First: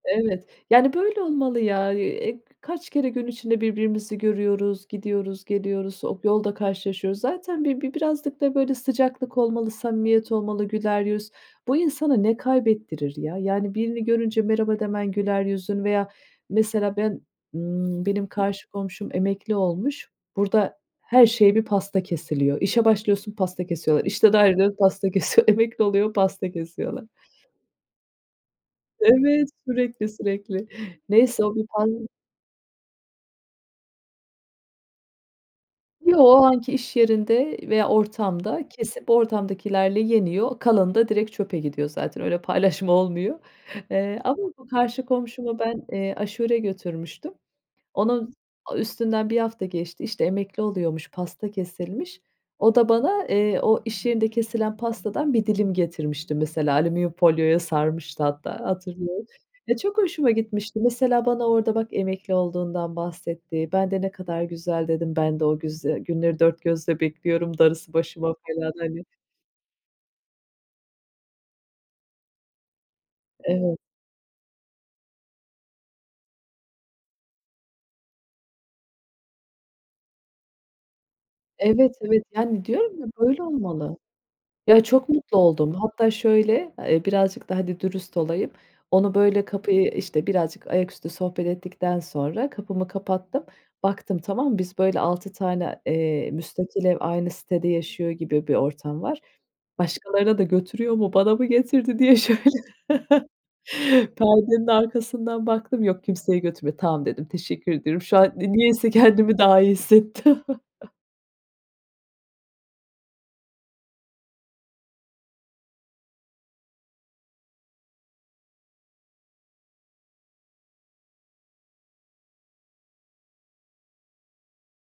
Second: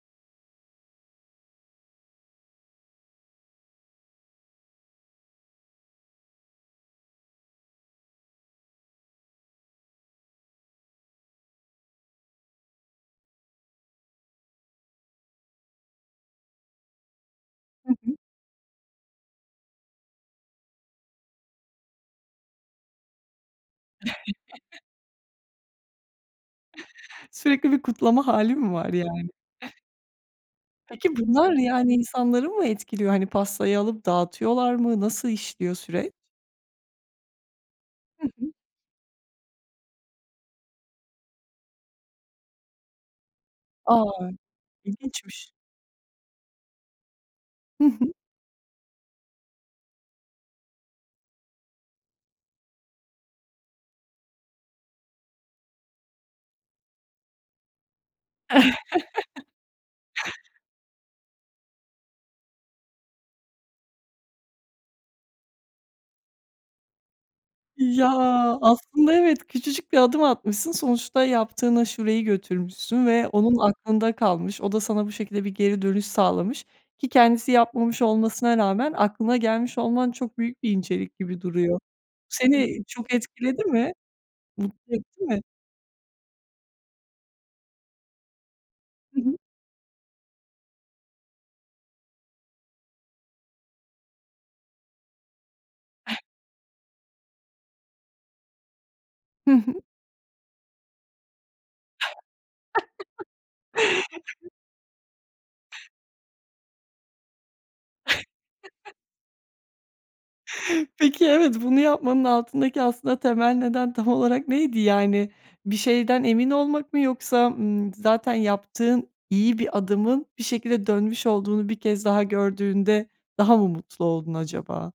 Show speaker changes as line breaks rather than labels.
Evet, yani, böyle olmalı ya, eee, kaç kere gün içinde birbirimizi görüyoruz, gidiyoruz geliyoruz, op yolda karşılaşıyoruz zaten. Bi bi birazcık da böyle sıcaklık olmalı, samimiyet olmalı, güler yüz... Bu insana ne kaybettirir ya? Yani, birini görünce merhaba demen güler yüzün veya mesela ben,
Hı
ımm,
hı.
benim karşı komşum emekli olmuş. Burada her şeye bir pasta kesiliyor. İşe başlıyorsun, pasta kesiyorlar. İşten ayrılıyor pasta kesiyorlar. Emekli oluyor, pasta kesiyorlar.
Sürekli bir kutlama hâli mi var yani?
Evet, sürekli sürekli
Peki
neyse
bunlar
o bir
yani
pan
insanları mı etkiliyor? Hani, pastayı alıp dağıtıyorlar mı? Nasıl işliyor süreç.
Yo o anki iş yerinde veya
Hı hı.
ortamda kesip ortamdakilerle yeniyor. Kalanı da direkt çöpe gidiyor zaten öyle paylaşma olmuyor,
A,
eee, ama bu karşı
ilginçmiş!
komşuma ben, eee, aşure götürmüştüm.
Hı hı.
Onun a üstünden 1 hafta geçti işte emekli oluyormuş, pasta kesilmiş. O da bana, eee, o iş yerinde kesilen pastadan 1 dilim getirmişti mesela alüminyum folyoya sarmıştı hatta hatırlıyorum. Ya çok hoşuma gitmişti. Mesela bana orada bak emekli olduğundan bahsetti. Ben de ne kadar güzel dedim ben de o güz günleri dört gözle bekliyorum, darısı
Ya
başıma felan hani.
aslında evet, küçücük bir adım atmışsın. Sonuçta yaptığın aşureyi götürmüşsün ve onun
Evet.
aklında kalmış. O da sana bu şekilde bir geri dönüş sağlamış ki kendisi yapmamış olmasına rağmen aklına gelmiş olman çok büyük bir incelik gibi duruyor.
Evet evet yani
Seni
diyorum ya
çok
böyle
etkiledi mi?
olmalı. Ya
Mutlu
çok
etti
mutlu
mi?
oldum. Hatta şöyle, eee, birazcık da hadi dürüst olayım. Onu
Hı hı.
böyle kapıyı işte birazcık ayaküstü sohbet ettikten sonra kapımı kapattım. Baktım tamam mı? Biz böyle 6 tane, eee, müstakil ev aynı sitede yaşıyor gibi bir ortam var.
Hı hı.
Başkalarına da götürüyor mu, bana mı getirdi diye şöyle. Perdenin arkasından baktım, yok kimseye götürmüyor. Tamam dedim, teşekkür ediyorum. Şu an ni niyeyse kendimi daha iyi hissettim.
Peki, evet, bunu yapmanın altındaki aslında temel neden tam olarak neydi? Yani, bir şeyden emin olmak mı yoksa, ımm, zaten yaptığın iyi bir adımın bir şekilde dönmüş olduğunu 1 kez daha gördüğünde daha mı mutlu oldun acaba?